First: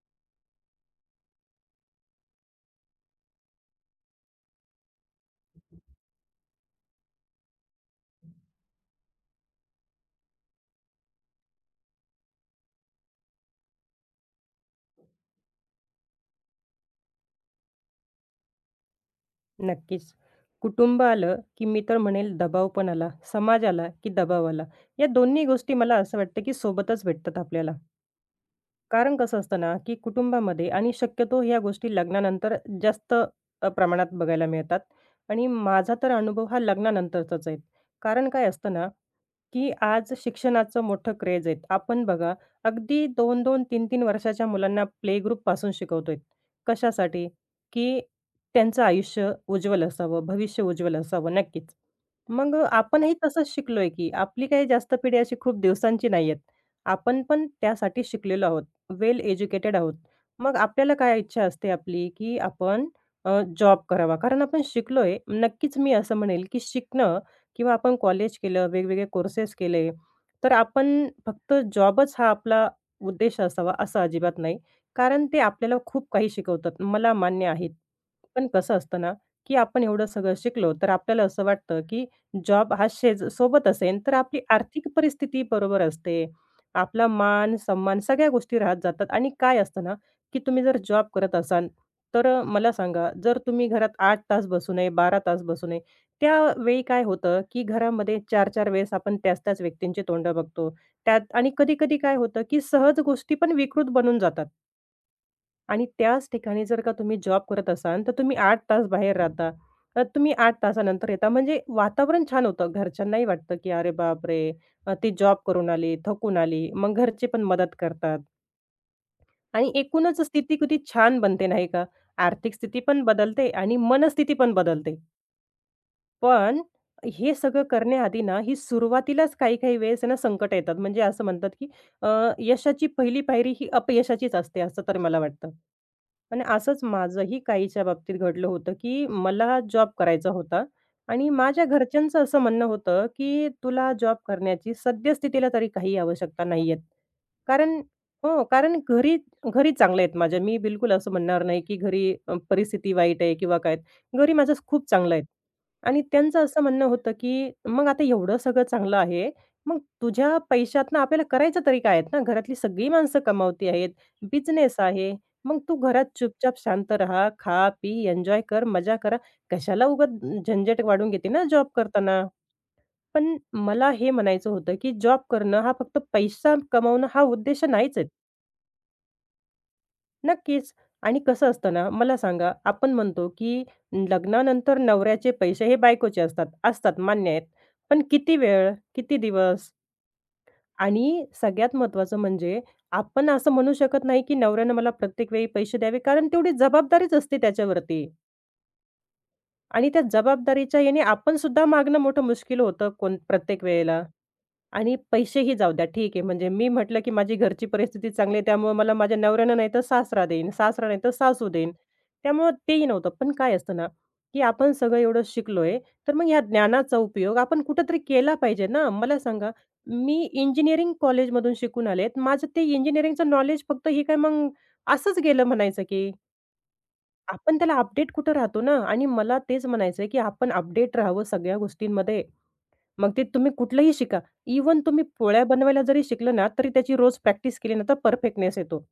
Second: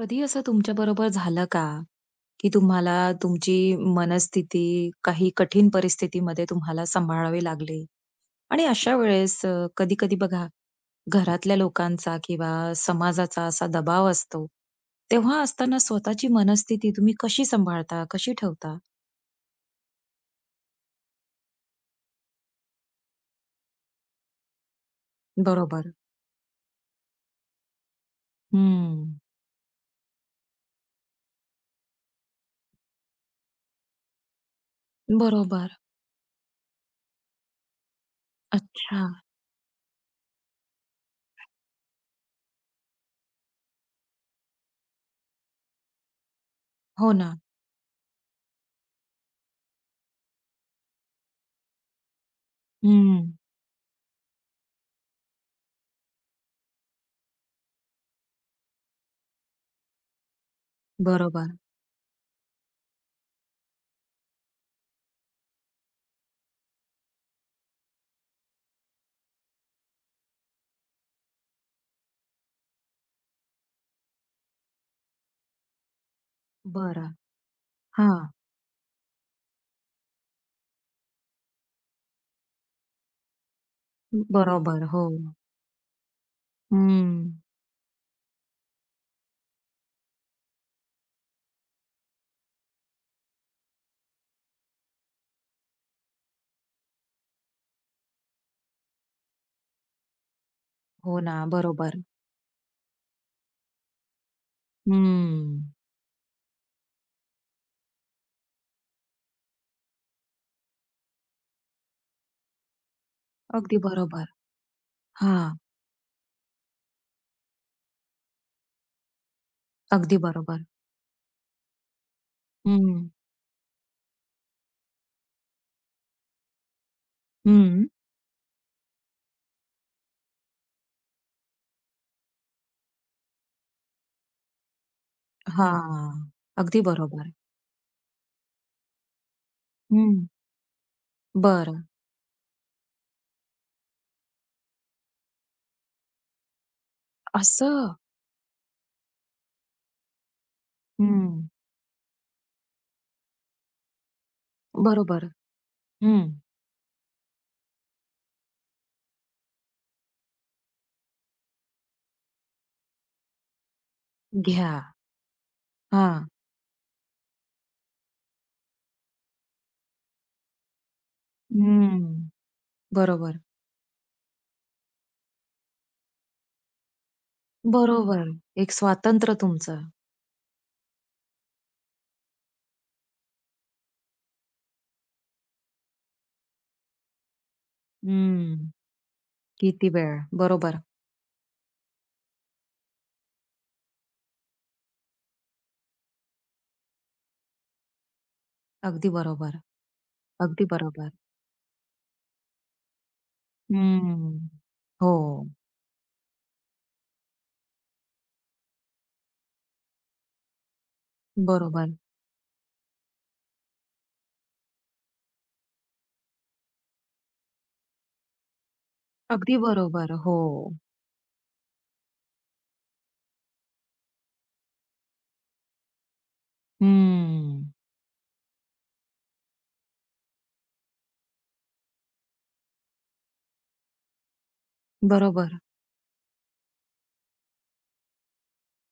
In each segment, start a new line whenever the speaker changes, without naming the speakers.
कधी असं तुमच्या बरोबर झालं का, की तुम्हाला तुमची मनस्थिती काही कठीण परिस्थितीमध्ये तुम्हाला सांभाळावी लागली? आणि अशा वेळेस कधी-कधी बघा, घरातल्या लोकांचा किंवा समाजाचा असा दबाव असतो. तेव्हा असताना स्वतःची मनस्थिती तुम्ही कशी सांभाळता, कशी ठेवता?
नक्कीच. कुटुंब आलं, की मी तर म्हणेल दबाव पण आला, समाज आला, की दबाव आला. या दोन्ही गोष्टी
बरोबर.
मला असं वाटतं, की सोबतच भेटतात आपल्याला. कारण
हं.
कसं असतं ना, की कुटुंबामध्ये आणि शक्यतो ह्या गोष्टी लग्नानंतर जास्त प्रमाणात बघायला मिळतात आणि
बरोबर.
माझा तर अनुभव हा लग्नानंतरचाच आहे. कारण काय असतं ना
अच्छा.
की आज शिक्षणाचं मोठं क्रेज आहे. आपण बघा अगदी दोन दोन 3-3 वर्षाच्या मुलांना प्ले ग्रुपपासून शिकवतोय.
हो
कशासाठी?
ना.
की त्यांचं आयुष्य उज्ज्वल असावं, भविष्य उज्ज्वल असावं. नक्कीच. मग आपणही
हं.
तसंच शिकलोय की आपली काही जास्त पिढी अशी खूप दिवसांची नाही आहेत. आपण पण त्यासाठी शिकलेलो आहोत. वेल एज्युकेटेड आहोत. मग आपल्याला काय इच्छा
बरोबर.
असते आपली की आपण जॉब करावा. कारण आपण शिकलोय. नक्कीच मी असं म्हणेल की शिकणं किंवा आपण कॉलेज केलं, वेगवेगळे कोर्सेस केले, तर आपण फक्त जॉबच हा आपला उद्देश असावा असं अजिबात नाही. कारण ते आपल्याला खूप काही शिकवतात.
बरं.
मला मान्य आहे.
हां.
पण कसं असतं ना, की आपण एवढं सगळं शिकलो, तर आपल्याला असं वाटतं, की जॉब हा शेज सोबत असेल, तर आपली
बरोबर.
आर्थिक
हो.
परिस्थिती बरोबर असते. आपला
हं.
मान, सन्मान सगळ्या गोष्टी राहत जातात आणि काय असतं ना, की तुम्ही जर जॉब करत असाल, तर मला सांगा, जर तुम्ही घरात 8 तास बसू नये, 12 तास बसू नये, त्यावेळी काय होतं, की घरामध्ये 4 चार वेळेस आपण त्याच-त्याच व्यक्तींची तोंडं बघतो.
हो
त्यात
ना.
आणि कधी-कधी
बरोबर.
काय होतं, की सहज गोष्टी पण विकृत बनून जातात
हम्म.
आणि त्याच ठिकाणी जर का तुम्ही जॉब करत असाल, तर तुम्ही 8 तास बाहेर राहता. तर तुम्ही 8 तासानंतर येता. म्हणजे वातावरण छान होतं. घरच्यांनाही वाटतं, की
अगदी
"अरे
बरोबर.
बापरे! ती जॉब
हां.
करून आली, थकून आली." मग घरचे पण मदत करतात आणि
अगदी
एकूणच स्थिती
बरोबर.
किती छान बनते नाही का? आर्थिक स्थिती पण
हं.
बदलते आणि मनस्थिती पण बदलते. पण हे सगळं
हं.
करण्याआधी ना, ही सुरुवातीलाच काही-काही वेळेस आहे ना, संकटं येतात. म्हणजे असं म्हणतात, की अ, यशाची पहिली पायरी ही अपयशाचीच असते, असं तर मला वाटतं.
हां.
आणि असंच
अगदी बरोबर.
माझंही काहीच्या बाबतीत घडलं होतं, की मला जॉब
हं.
करायचा होता आणि माझ्या
बरं.
घरच्यांचं असं म्हणणं होतं, की "तुला जॉब करण्याची सद्यस्थितीला तरी काही आवश्यकता नाही आहेत." कारण
असं.
हो, कारण घरी घरी चांगले आहेत माझ्या. मी बिलकुल असं म्हणणार
हं.
नाही, की घरी परिस्थिती वाईट आहे किंवा काय. घरी माझं खूप चांगलं आहे.
बरोबर.
आणि
हं.
त्यांचं असं म्हणणं होतं, की "मग आता एवढं सगळं चांगलं आहे, मग तुझ्या पैशातनं आपल्याला करायचं तरी काय आहेत ना? घरातली सगळी माणसं कमावती आहेत,
घ्या.
बिझनेस आहे. मग तू घरात
हां.
चुपचाप शांत राहा, खा, पी, एन्जॉय कर, मजा करा. कशाला उगाच झंझट वाढून घेते ना जॉब
हं.
करताना." पण
बरोबर.
मला हे म्हणायचं होतं, की जॉब करणं हा फक्त पैसा कमावणं हा उद्देश नाहीच आहे.
बरोबर. एक स्वातंत्र्य तुमचं.
नक्कीच. आणि कसं असतं ना, मला सांगा, आपण म्हणतो, की लग्नानंतर नवऱ्याचे पैसे हे बायकोचे असतात. असतात, मान्य आहेत. पण किती
हं.
वेळ, किती दिवस
किती वेळ. बरोबर.
आणि सगळ्यात महत्त्वाचं म्हणजे आपण असं म्हणू शकत नाही, की नवऱ्यानं मला प्रत्येक वेळी पैसे द्यावे, कारण तेवढी जबाबदारीच असते त्याच्यावरती
अगदी बरोबर.
आणि त्या
अगदी
जबाबदारीच्या याने
बरोबर.
आपण सुद्धा मागणं मोठं मुश्कील होतं कोण प्रत्येक वेळेला.
हं.
आणि
हो.
पैसेही जाऊ द्या, ठीक आहे. म्हणजे मी म्हटलं, की माझी घरची परिस्थिती चांगली आहे, त्यामुळे मला माझ्या नवऱ्यानं नाही तर सासरा देईन, सासरा नाही तर सासू देईन.
बरोबर.
त्यामुळं तेही नव्हतं. पण काय असतं ना, की आपण सगळं एवढं शिकलोय, तर मग ह्या ज्ञानाचा उपयोग आपण कुठेतरी केला पाहिजे ना. मला सांगा,
अगदी बरोबर.
मी
हो.
इंजिनिअरिंग कॉलेजमधून शिकून आले. माझं ते इंजिनिअरिंगचं नॉलेज फक्त हे काय मग असंच गेलं म्हणायचं की आपण
हं.
त्याला अपडेट कुठं राहतो ना आणि मला तेच म्हणायचं आहे, की आपण अपडेट राहावं सगळ्या गोष्टींमध्ये. मग ते तुम्ही कुठलंही शिका. इव्हन तुम्ही पोळ्या
बरोबर.
बनवायला जरी शिकले ना, तरी त्याची रोज प्रॅक्टिस केली ना, तर परफेक्टनेस येतो.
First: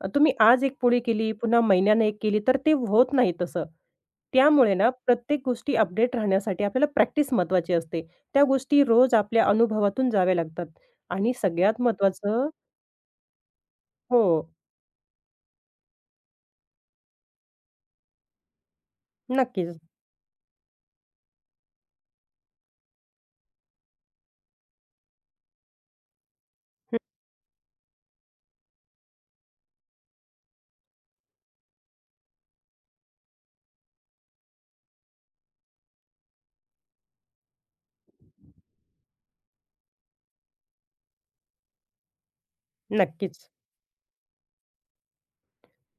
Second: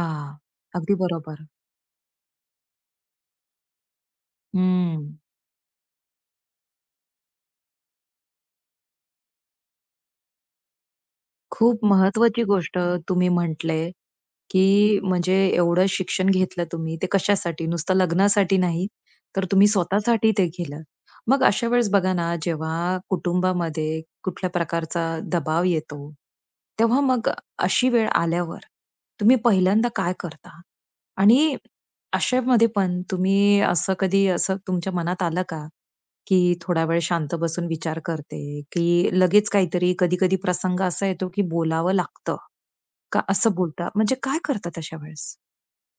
तुम्ही आज एक
अगदी
पोळी केली,
बरोबर.
पुन्हा महिन्यानं एक केली, तर ते होत नाही तसं. त्यामुळे ना,
हं.
प्रत्येक गोष्टी अपडेट राहण्यासाठी आपल्याला प्रॅक्टिस महत्त्वाची असते. त्या गोष्टी रोज आपल्या अनुभवातून जाव्या लागतात आणि
खूप
सगळ्यात
महत्वाची
महत्त्वाचं
गोष्ट तुम्ही म्हटले,
हो,
की म्हणजे एवढं शिक्षण घेतलं तुम्ही ते कशासाठी? नुसतं लग्नासाठी नाही, तर तुम्ही
नक्कीच.
स्वतःसाठी ते केलं. मग अशा वेळेस बघा ना, जेव्हा कुटुंबामध्ये कुठल्या प्रकारचा दबाव येतो,
हं,
तेव्हा मग अशी वेळ आल्यावर तुम्ही पहिल्यांदा काय करता? आणि अशामध्ये पण तुम्ही असं कधी तुमच्या मनात आलं का, की थोडा वेळ शांत बसून विचार करते, की लगेच काहीतरी कधी-कधी प्रसंग असा येतो, की बोलावं लागतं. का
नक्कीच.
असं बोलता म्हणजे काय करतात अशा वेळेस?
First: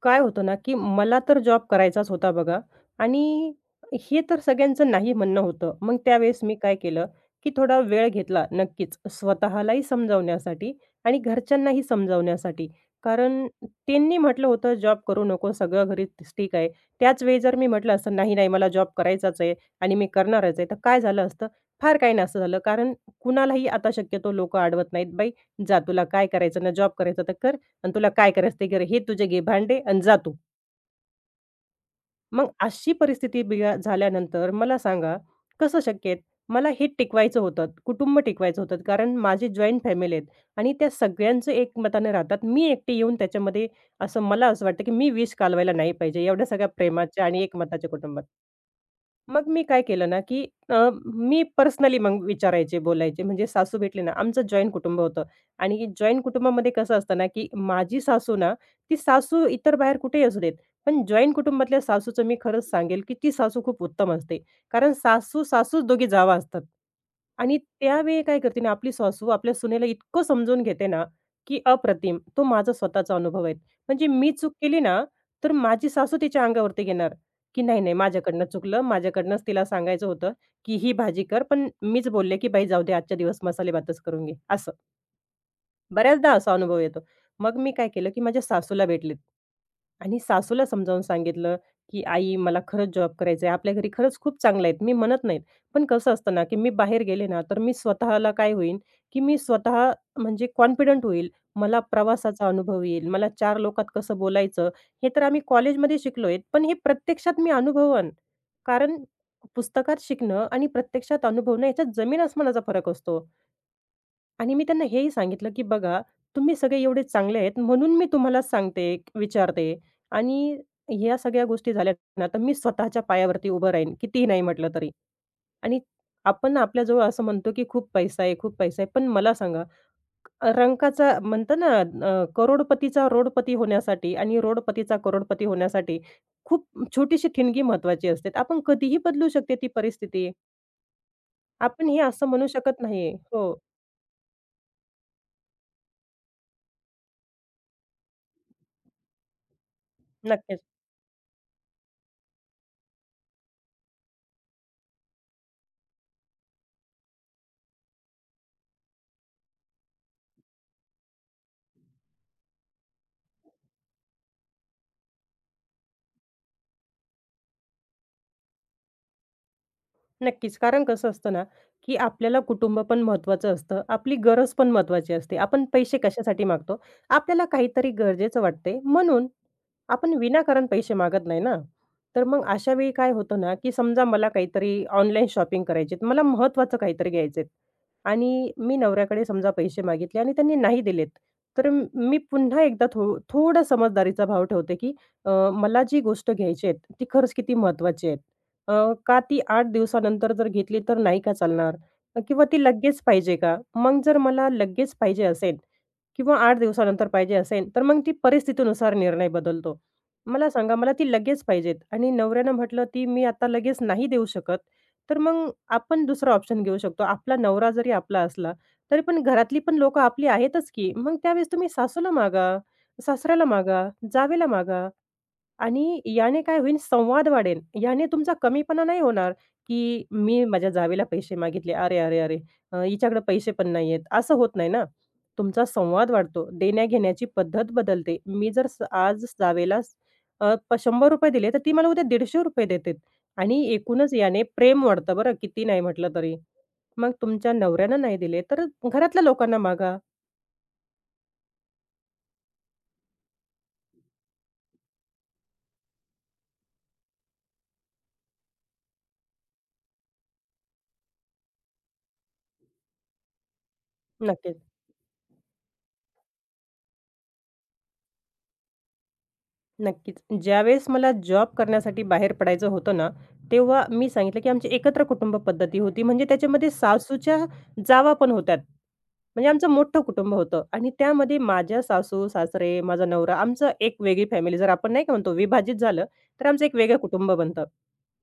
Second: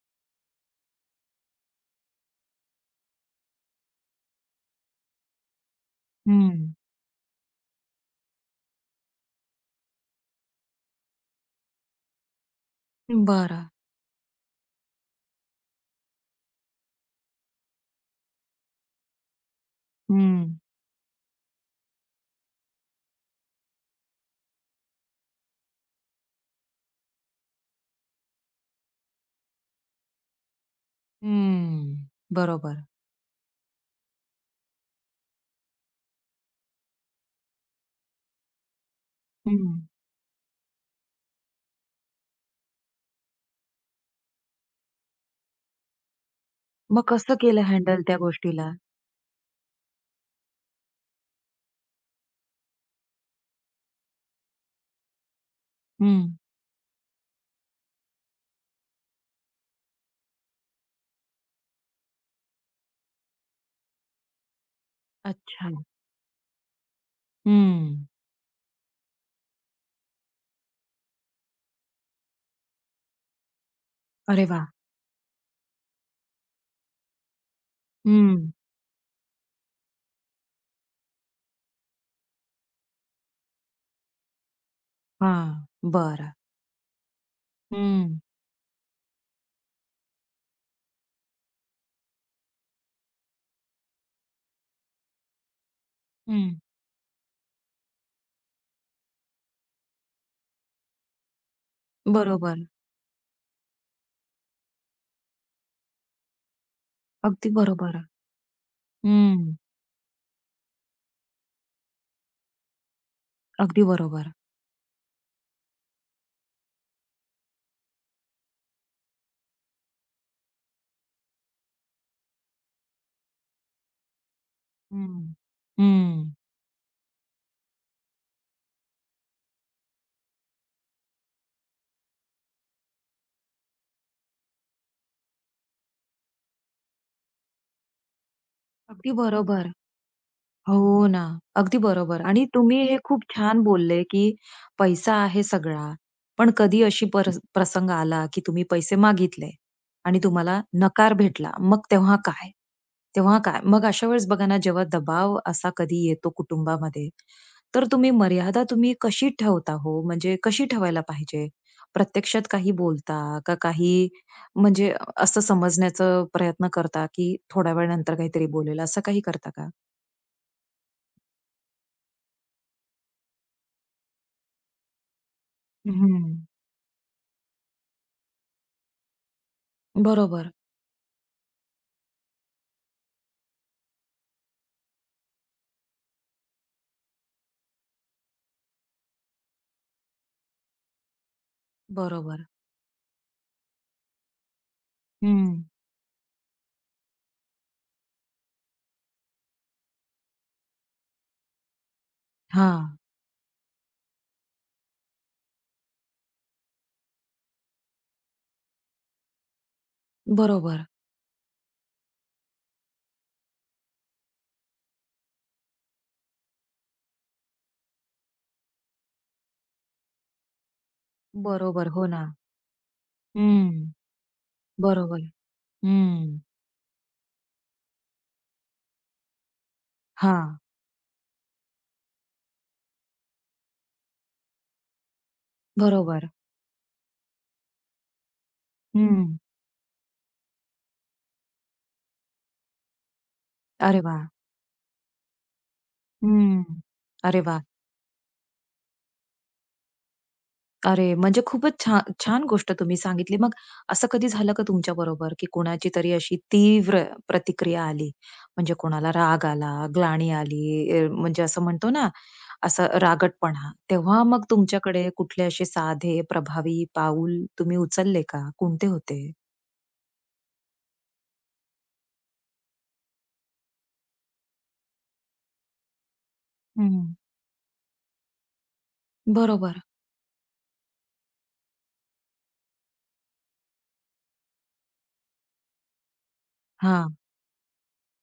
काय होतं ना, की मला तर जॉब करायचाच होता बघा आणि हे तर सगळ्यांचं नाही म्हणणं होतं. मग त्यावेळेस मी
हं.
काय केलं, की थोडा वेळ घेतला नक्कीच स्वतःलाही समजावण्यासाठी आणि घरच्यांनाही समजावण्यासाठी. कारण
बरं.
त्यांनी म्हटलं होतं, "जॉब करू नको, सगळं घरी ठीक आहे." त्याच वेळी जर मी म्हटलं असतं, "नाही, नाही, मला जॉब करायचाच आहे आणि मी
हं.
करणारच आहे." तर काय झालं असतं? फार काही नसतं झालं. कारण कुणालाही आता शक्यतो लोकं अडवत नाहीत, "बाई, जा तुला काय करायचं ना, जॉब करायचा तर कर आणि तुला काय करायचं ते कर. हे तुझे घे भांडे आणि जा तू.
हं.
मग
बरोबर.
अशी परिस्थिती बिघा झाल्यानंतर मला सांगा कसं शक्य आहे? मला हे टिकवायचं होतं, कुटुंब टिकवायचं होतं. कारण माझी जॉइंट
हं.
फॅमिली आहेत आणि त्या सगळ्यांचं एकमताने राहतात. मी एकटी येऊन त्याच्यामध्ये असं मला असं वाटतं, की मी विष कालवायला नाही पाहिजे एवढ्या सगळ्या
मग
प्रेमाच्या
कसं
आणि
केलं
एकमताच्या
हँडल त्या
कुटुंबात.
गोष्टीला?
मग मी काय केलं ना, की मी पर्सनली मग विचारायचे, बोलायचे. म्हणजे सासू भेटले ना आमचं जॉइंट कुटुंब होतं आणि जॉइंट
हं.
कुटुंबामध्ये कसं असतं ना, की माझी सासू ना, ती सासू इतर बाहेर कुठेही असू देत, पण जॉइंट कुटुंबातल्या सासूचं मी खरंच सांगेल, की ती सासू खूप उत्तम असते. कारण
अच्छा.
सासू-सासूच दोघी जावा असतात. आणि
हं.
त्यावेळी काय करते ना, आपली सासू आपल्या सुनेला इतकं समजून घेते ना, की अप्रतिम. तो माझा स्वतःचा अनुभव आहे. म्हणजे मी
अरे
चूक
वाह!
केली ना, तर माझी सासू तिच्या अंगावरती घेणार. की नाही, नाही माझ्याकडनं
हं.
चुकलं. माझ्याकडनंच तिला सांगायचं होतं, की ही भाजी कर. पण मीच बोलले, की "बाई जाऊ दे आजच्या दिवस मसालेभातच करून घे." असं.
हां. बरं.
बऱ्याचदा असा अनुभव येतो. मग मी काय केलं,
हं.
की माझ्या सासूला भेटलेत आणि सासूला समजावून सांगितलं, की "आई मला खरंच जॉब करायचा आहे. आपल्या घरी खरंच खूप चांगलं आहेत." मी म्हणत नाहीत. पण कसं असतं ना, की
हं.
मी बाहेर गेले ना, तर मी स्वतःला काय होईन, की मी स्वतः म्हणजे कॉन्फिडंट होईल. मला प्रवासाचा
बरोबर.
अनुभव येईल. मला 4 लोकात कसं बोलायचं, हे तर आम्ही कॉलेजमध्ये शिकलोय. पण हे प्रत्यक्षात
अगदी
मी
बरोबर.
अनुभवन. कारण
हं.
पुस्तकात शिकणं आणि प्रत्यक्षात अनुभवणं याच्यात जमीन-आसमानाचा फरक असतो.
अगदी बरोबर.
आणि मी त्यांना हेही सांगितलं, की बघा तुम्ही सगळे एवढे चांगले आहेत म्हणून मी तुम्हाला सांगते, विचारते आणि ह्या सगळ्या गोष्टी झाल्या ना, तर मी स्वतःच्या पायावरती उभं राहीन, कितीही नाही म्हटलं तरी.
हं.
आणि
हं.
आपण आपल्याजवळ असं म्हणतो, की खूप पैसा आहे, खूप पैसा आहे. पण मला सांगा, रंकाचा म्हणतो ना, करोडपतीचा रोडपती होण्यासाठी आणि रोडपतीचा करोडपती होण्यासाठी खूप छोटीशी ठिणगी महत्त्वाची असते. आपण कधीही
अगदी
बदलू शकते ती
बरोबर.
परिस्थिती.
हो ना. अगदी
आपण हे
बरोबर
असं
आणि
म्हणू
तुम्ही
शकत
हे
नाही.
खूप
हो,
छान बोलले, की पैसा आहे सगळा. पण कधी अशी प्रसंग आला, की तुम्ही पैसे मागितले आणि तुम्हाला
नक्कीच.
नकार भेटला. मग तेव्हा काय? तेव्हा काय? मग अशा वेळेस बघा ना, जेव्हा दबाव असा कधी येतो कुटुंबामध्ये, तर तुम्ही मर्यादा कशी ठेवता हो? म्हणजे कशी ठेवायला पाहिजे? प्रत्यक्षात काही बोलता का काही म्हणजे असं समजण्याचा प्रयत्न करता, की थोड्या वेळानंतर काहीतरी बोलेल, असं काही करता का?
नक्कीच. कारण कसं असतं ना, की आपल्याला कुटुंब पण महत्त्वाचं असतं. आपली गरज पण महत्त्वाची असते. आपण पैसे कशासाठी
हं.
मागतो? आपल्याला काहीतरी गरजेचं वाटते म्हणून. आपण
बरोबर,
विनाकारण पैसे मागत नाही ना. तर मग अशा वेळी काय होतं ना, की समजा मला काहीतरी ऑनलाईन शॉपिंग करायची मला महत्त्वाचं काहीतरी घ्यायचंय आणि मी नवऱ्याकडे समजा पैसे मागितले आणि त्यांनी नाही दिलेत. तर मी
बरोबर.
पुन्हा एकदा थोडा समजदारीचा भाव ठेवते, की
हं.
मला जी गोष्ट घ्यायची आहे, ती खरंच किती महत्त्वाची आहे. अ, का ती 8 दिवसानंतर जर घेतली तर नाही का चालणार? किंवा ती
हां.
लगेच पाहिजे का? मग जर मला लगेच पाहिजे असेल किंवा 8 दिवसानंतर पाहिजे असेल, तर मग ती परिस्थितीनुसार निर्णय बदलतो. मला सांगा
बरोबर,
मला ती लगेच पाहिजेत आणि नवऱ्यानं म्हटलं ती मी आता लगेच नाही देऊ शकत, तर मग आपण दुसरा ऑप्शन घेऊ शकतो. आपला नवरा जरी आपला असला, तरी पण घरातली पण लोकं आपली आहेतच की. मग त्यावेळेस तुम्ही
बरोबर. हो
सासूला
ना.
मागा, सासऱ्याला मागा,
हं.
जावेला मागा.
बरोबर.
आणि
हं.
याने काय होईल संवाद वाढेल. याने तुमचा कमीपणा नाही होणार, की मी
हां.
माझ्या जावेला पैसे मागितले. अरे, अरे, अरे! हिच्याकडे पैसे पण नाहीयेत. असं होत नाही ना. तुमचा संवाद
बरोबर.
वाढतो. देण्या-घेण्याची पद्धत बदलते. मी जर आज
हं.
जावेला ₹100 दिले, तर ती मला उद्या ₹150 देते आणि
अरे
एकूणच
वाह!
याने प्रेम वाढतं बरं किती नाही म्हटलं तरी.
हं.
मग
अरे
तुमच्या
वाह!
नवऱ्यानं नाही दिले, तर घरातल्या लोकांना मागा.
अरे, म्हणजे खूपच छान गोष्ट तुम्ही सांगितली. मग असं कधी झालं का तुमच्याबरोबर, की कोणाची तरी अशी तीव्र प्रतिक्रिया आली? म्हणजे कोणाला राग आला, ग्लानी आली, म्हणजे असं म्हणतो ना असा रागटपणा. तेव्हा मग
नक्कीच.
तुमच्याकडे कुठले असे साधे, प्रभावी पाऊल तुम्ही उचलले का? कोणते होते?
नक्कीच. ज्यावेळेस मला जॉब करण्यासाठी बाहेर पडायचं होतं ना, तेव्हा मी सांगितलं की आमची एकत्र कुटुंब पद्धती होती. म्हणजे त्याच्यामध्ये
हं.
सासूच्या जावा पण होत्या. म्हणजे आमचं
बरोबर.
मोठं कुटुंब होतं आणि त्यामध्ये माझ्या सासू-सासरे, माझा नवरा, आमचं एक वेगळी फॅमिली. जर आपण नाही का म्हणतो विभाजित झालं, तर आमचं एक वेगळं
हां.
कुटुंब बनतं.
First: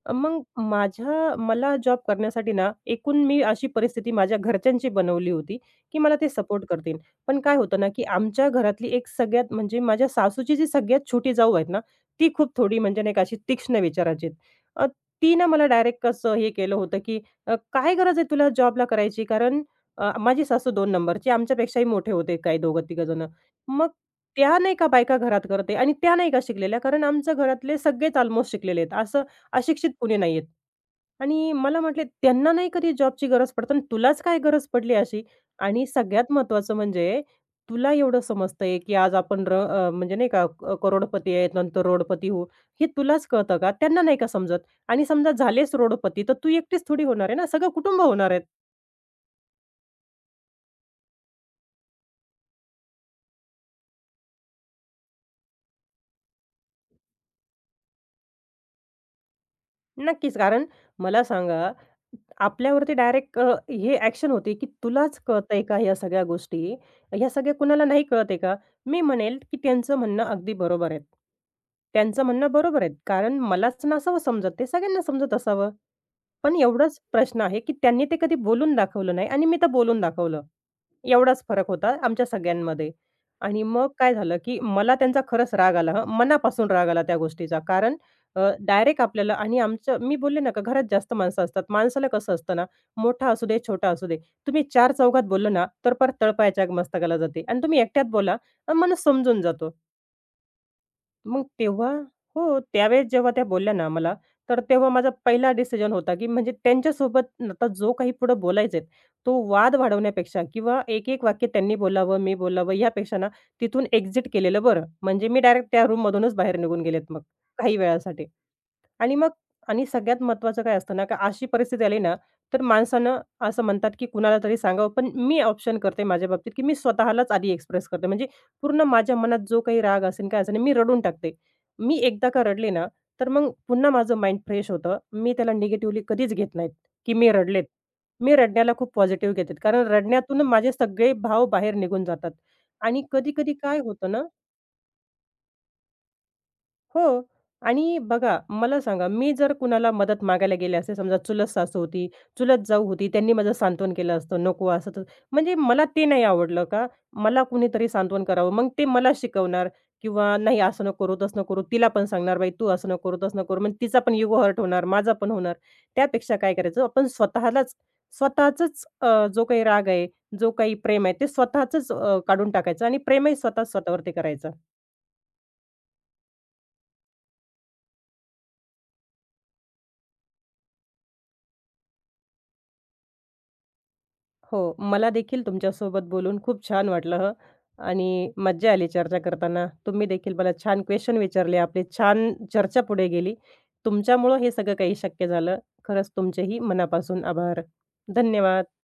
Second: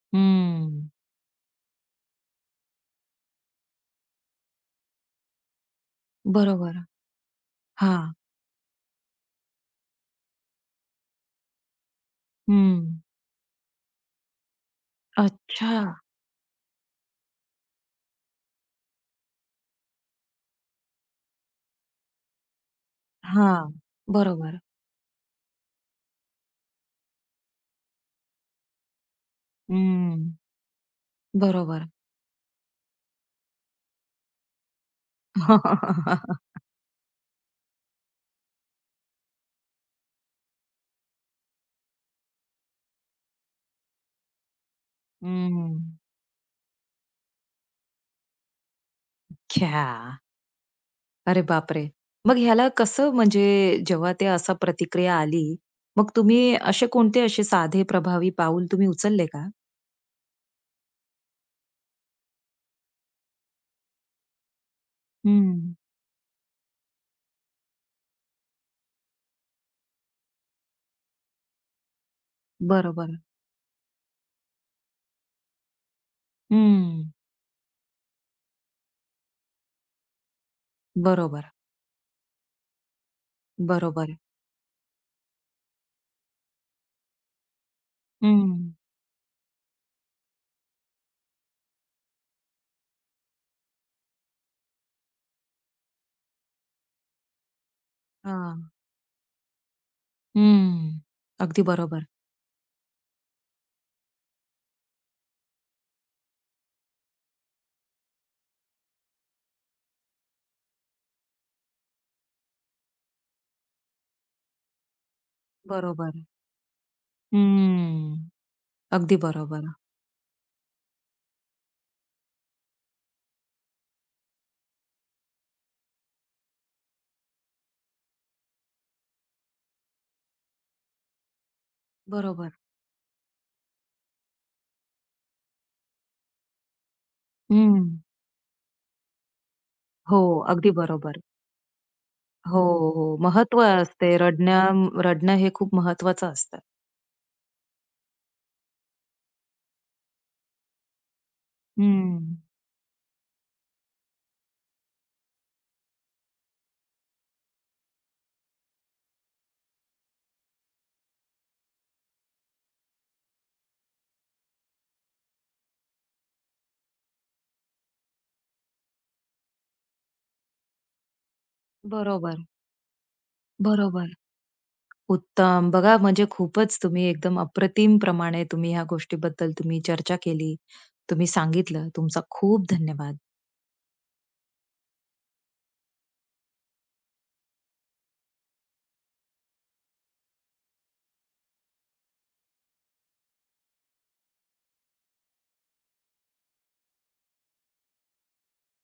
मग
हं.
माझ्या मला जॉब करण्यासाठी ना, एकूण मी अशी परिस्थिती माझ्या घरच्यांची बनवली होती, की मला ते सपोर्ट
बरोबर.
करतील. पण काय होतं ना, की
हां.
आमच्या घरातली एक सगळ्यात म्हणजे माझ्या सासूची जी सगळ्यात छोटी जाऊ आहेत ना, ती खूप थोडी
हं.
म्हणजे नाही का अशी तीक्ष्ण विचाराची आहे. अ, ती ना मला
अच्छा.
डायरेक्ट कसं हे केलं होतं, की काय गरज आहे तुला जॉबला करायची? कारण माझी सासू 2 नंबरची. आमच्यापेक्षाही मोठे होते काही 2-3 जण.
हां.
मग त्या
बरोबर.
नाही का बायका घरात करते आणि त्या नाही का शिकलेल्या, कारण आमच्या घरातले सगळेच अल्मोस्ट शिकलेले आहेत. असं अशिक्षित कुणी
हं.
नाहीयेत. आणि मला
बरोबर.
म्हटले, "त्यांना नाही कधी जॉबची गरज पडत आणि तुलाच काय गरज पडली अशी? आणि सगळ्यात महत्त्वाचं म्हणजे तुला एवढं समजतंय, की आज आपण म्हणजे नाही का करोडपती आहेत, नंतर रोडपती होऊ. हे तुलाच कळतं का? त्यांना नाही का समजत? आणि समजा झालेच
हं.
रोडपती, तर तू एकटीच थोडी होणार आहे ना, सगळं कुटुंब होणार आहेत."
ख्या, अरे बापरे! मग ह्याला कसं म्हणजे जेव्हा ते असा प्रतिक्रिया आली, मग तुम्ही असे कोणते असे साधे प्रभावी पाऊल तुम्ही उचलले का?
नक्कीच. कारण मला सांगा, आपल्यावरती डायरेक्ट हे ॲक्शन होते, की तुलाच कळतंय
हं.
का ह्या सगळ्या गोष्टी? ह्या सगळ्या कुणाला नाही कळतंय का? मी म्हणेल, की त्यांचं म्हणणं अगदी बरोबर आहे. त्यांचं म्हणणं बरोबर आहे.
बरोबर.
कारण मलाच नसावं समजत ते सगळ्यांना समजत असावं. पण एवढाच
हं.
प्रश्न आहे, की त्यांनी ते कधी बोलून दाखवलं नाही आणि मी तर बोलून दाखवलं. एवढाच
बरोबर,
फरक होता आमच्या सगळ्यांमध्ये. आणि मग काय
बरोबर.
झालं, की मला त्यांचा खरंच राग आला हं, मनापासून राग आला त्या गोष्टीचा. कारण अ,
हं.
डायरेक्ट आपल्याला आणि आमचं मी बोलले ना, का घरात जास्त माणसं असतात. माणसाला कसं असतं ना, मोठा असू दे, छोटा असू दे, तुम्ही चार चौघात बोललं ना, तर परत तळपायाच्या मस्तकाला जाते आणि तुम्ही एकट्यात बोला,
हां.
माणूस समजून जातो.
हं.
मग
अगदी
तेव्हा
बरोबर.
हो, त्यावेळेस जेव्हा त्या बोलल्या ना मला, तर तेव्हा माझा पहिला डिसिजन होता, की म्हणजे त्यांच्यासोबत आता जो काही पुढं बोलायचंय, तो वाद वाढवण्यापेक्षा किंवा एक-एक वाक्य त्यांनी बोलावं, मी बोलावं यापेक्षा ना, तिथून एक्झिट केलेलं बरं. म्हणजे मी डायरेक्ट त्या
बरोबर.
रूममधूनच बाहेर निघून गेलेत मग, काही वेळासाठी.
हं.
आणि
अगदी
मग
बरोबर.
आणि सगळ्यात महत्त्वाचं काय असतं ना, का अशी परिस्थिती आली ना, तर माणसानं असं म्हणतात, की कुणाला तरी सांगावं. पण मी ऑप्शन करते माझ्या बाबतीत, की मी स्वतःलाच आधी एक्सप्रेस करते. म्हणजे पूर्ण माझ्या मनात जो काही राग असेल, काय असेल, मी रडून टाकते. मी एकदा का
बरोबर.
रडले ना, तर मग पुन्हा माझं माइंड फ्रेश होतं. मी त्याला निगेटिव्हली कधीच घेत नाहीत, की मी रडलेत.
हं.
मी रडण्याला खूप पॉझिटिव्ह घेते. कारण
हो,
रडण्यातून माझे
अगदी
सगळे
बरोबर.
भाव बाहेर निघून जातात.
हो,
आणि
हो.
कधी-कधी
महत्त्व
काय होतं
असते.
ना
रडणं हे खूप महत्त्वाचं असतं.
हो. आणि बघा, मला सांगा, मी जर कुणाला मदत मागायला गेले असते, समजा चुलत सासू होती,
हं.
चुलत जाऊ होती, त्यांनी माझं सांत्वन केलं असतं, "नको असं तसं." म्हणजे मला ते नाही आवडलं का? मला कुणीतरी सांत्वन करावं. मग ते मला शिकवणार किंवा "नाही, असं नको करू, तसं नको करू." तिला पण सांगणार, "बाई, तू असं नको करू, तसं नको करू." मग तिचा पण इगो हर्ट होणार, माझा पण होणार. त्यापेक्षा काय करायचं, आपण स्वतःलाच स्वतःचंच जो काही राग आहे, जो काही प्रेम आहे, ते स्वतःचंच
बरोबर,
काढून टाकायचं आणि प्रेमही स्वतः स्वतःवरती
बरोबर.
करायचं.
उत्तम. बघा म्हणजे खूपच तुम्ही एकदम अप्रतिम प्रमाणे तुम्ही ह्या गोष्टीबद्दल तुम्ही चर्चा केली. तुम्ही सांगितलं. तुमचा खूप धन्यवाद.
हो, मला देखील तुमच्यासोबत बोलून खूप छान वाटलं हं आणि मज्जा आली चर्चा करताना. तुम्ही देखील मला छान क्वेशन विचारले. आपली छान चर्चा पुढे गेली. तुमच्यामुळं हे सगळं काही शक्य झालं. खरंच तुमचेही मनापासून आभार. धन्यवाद.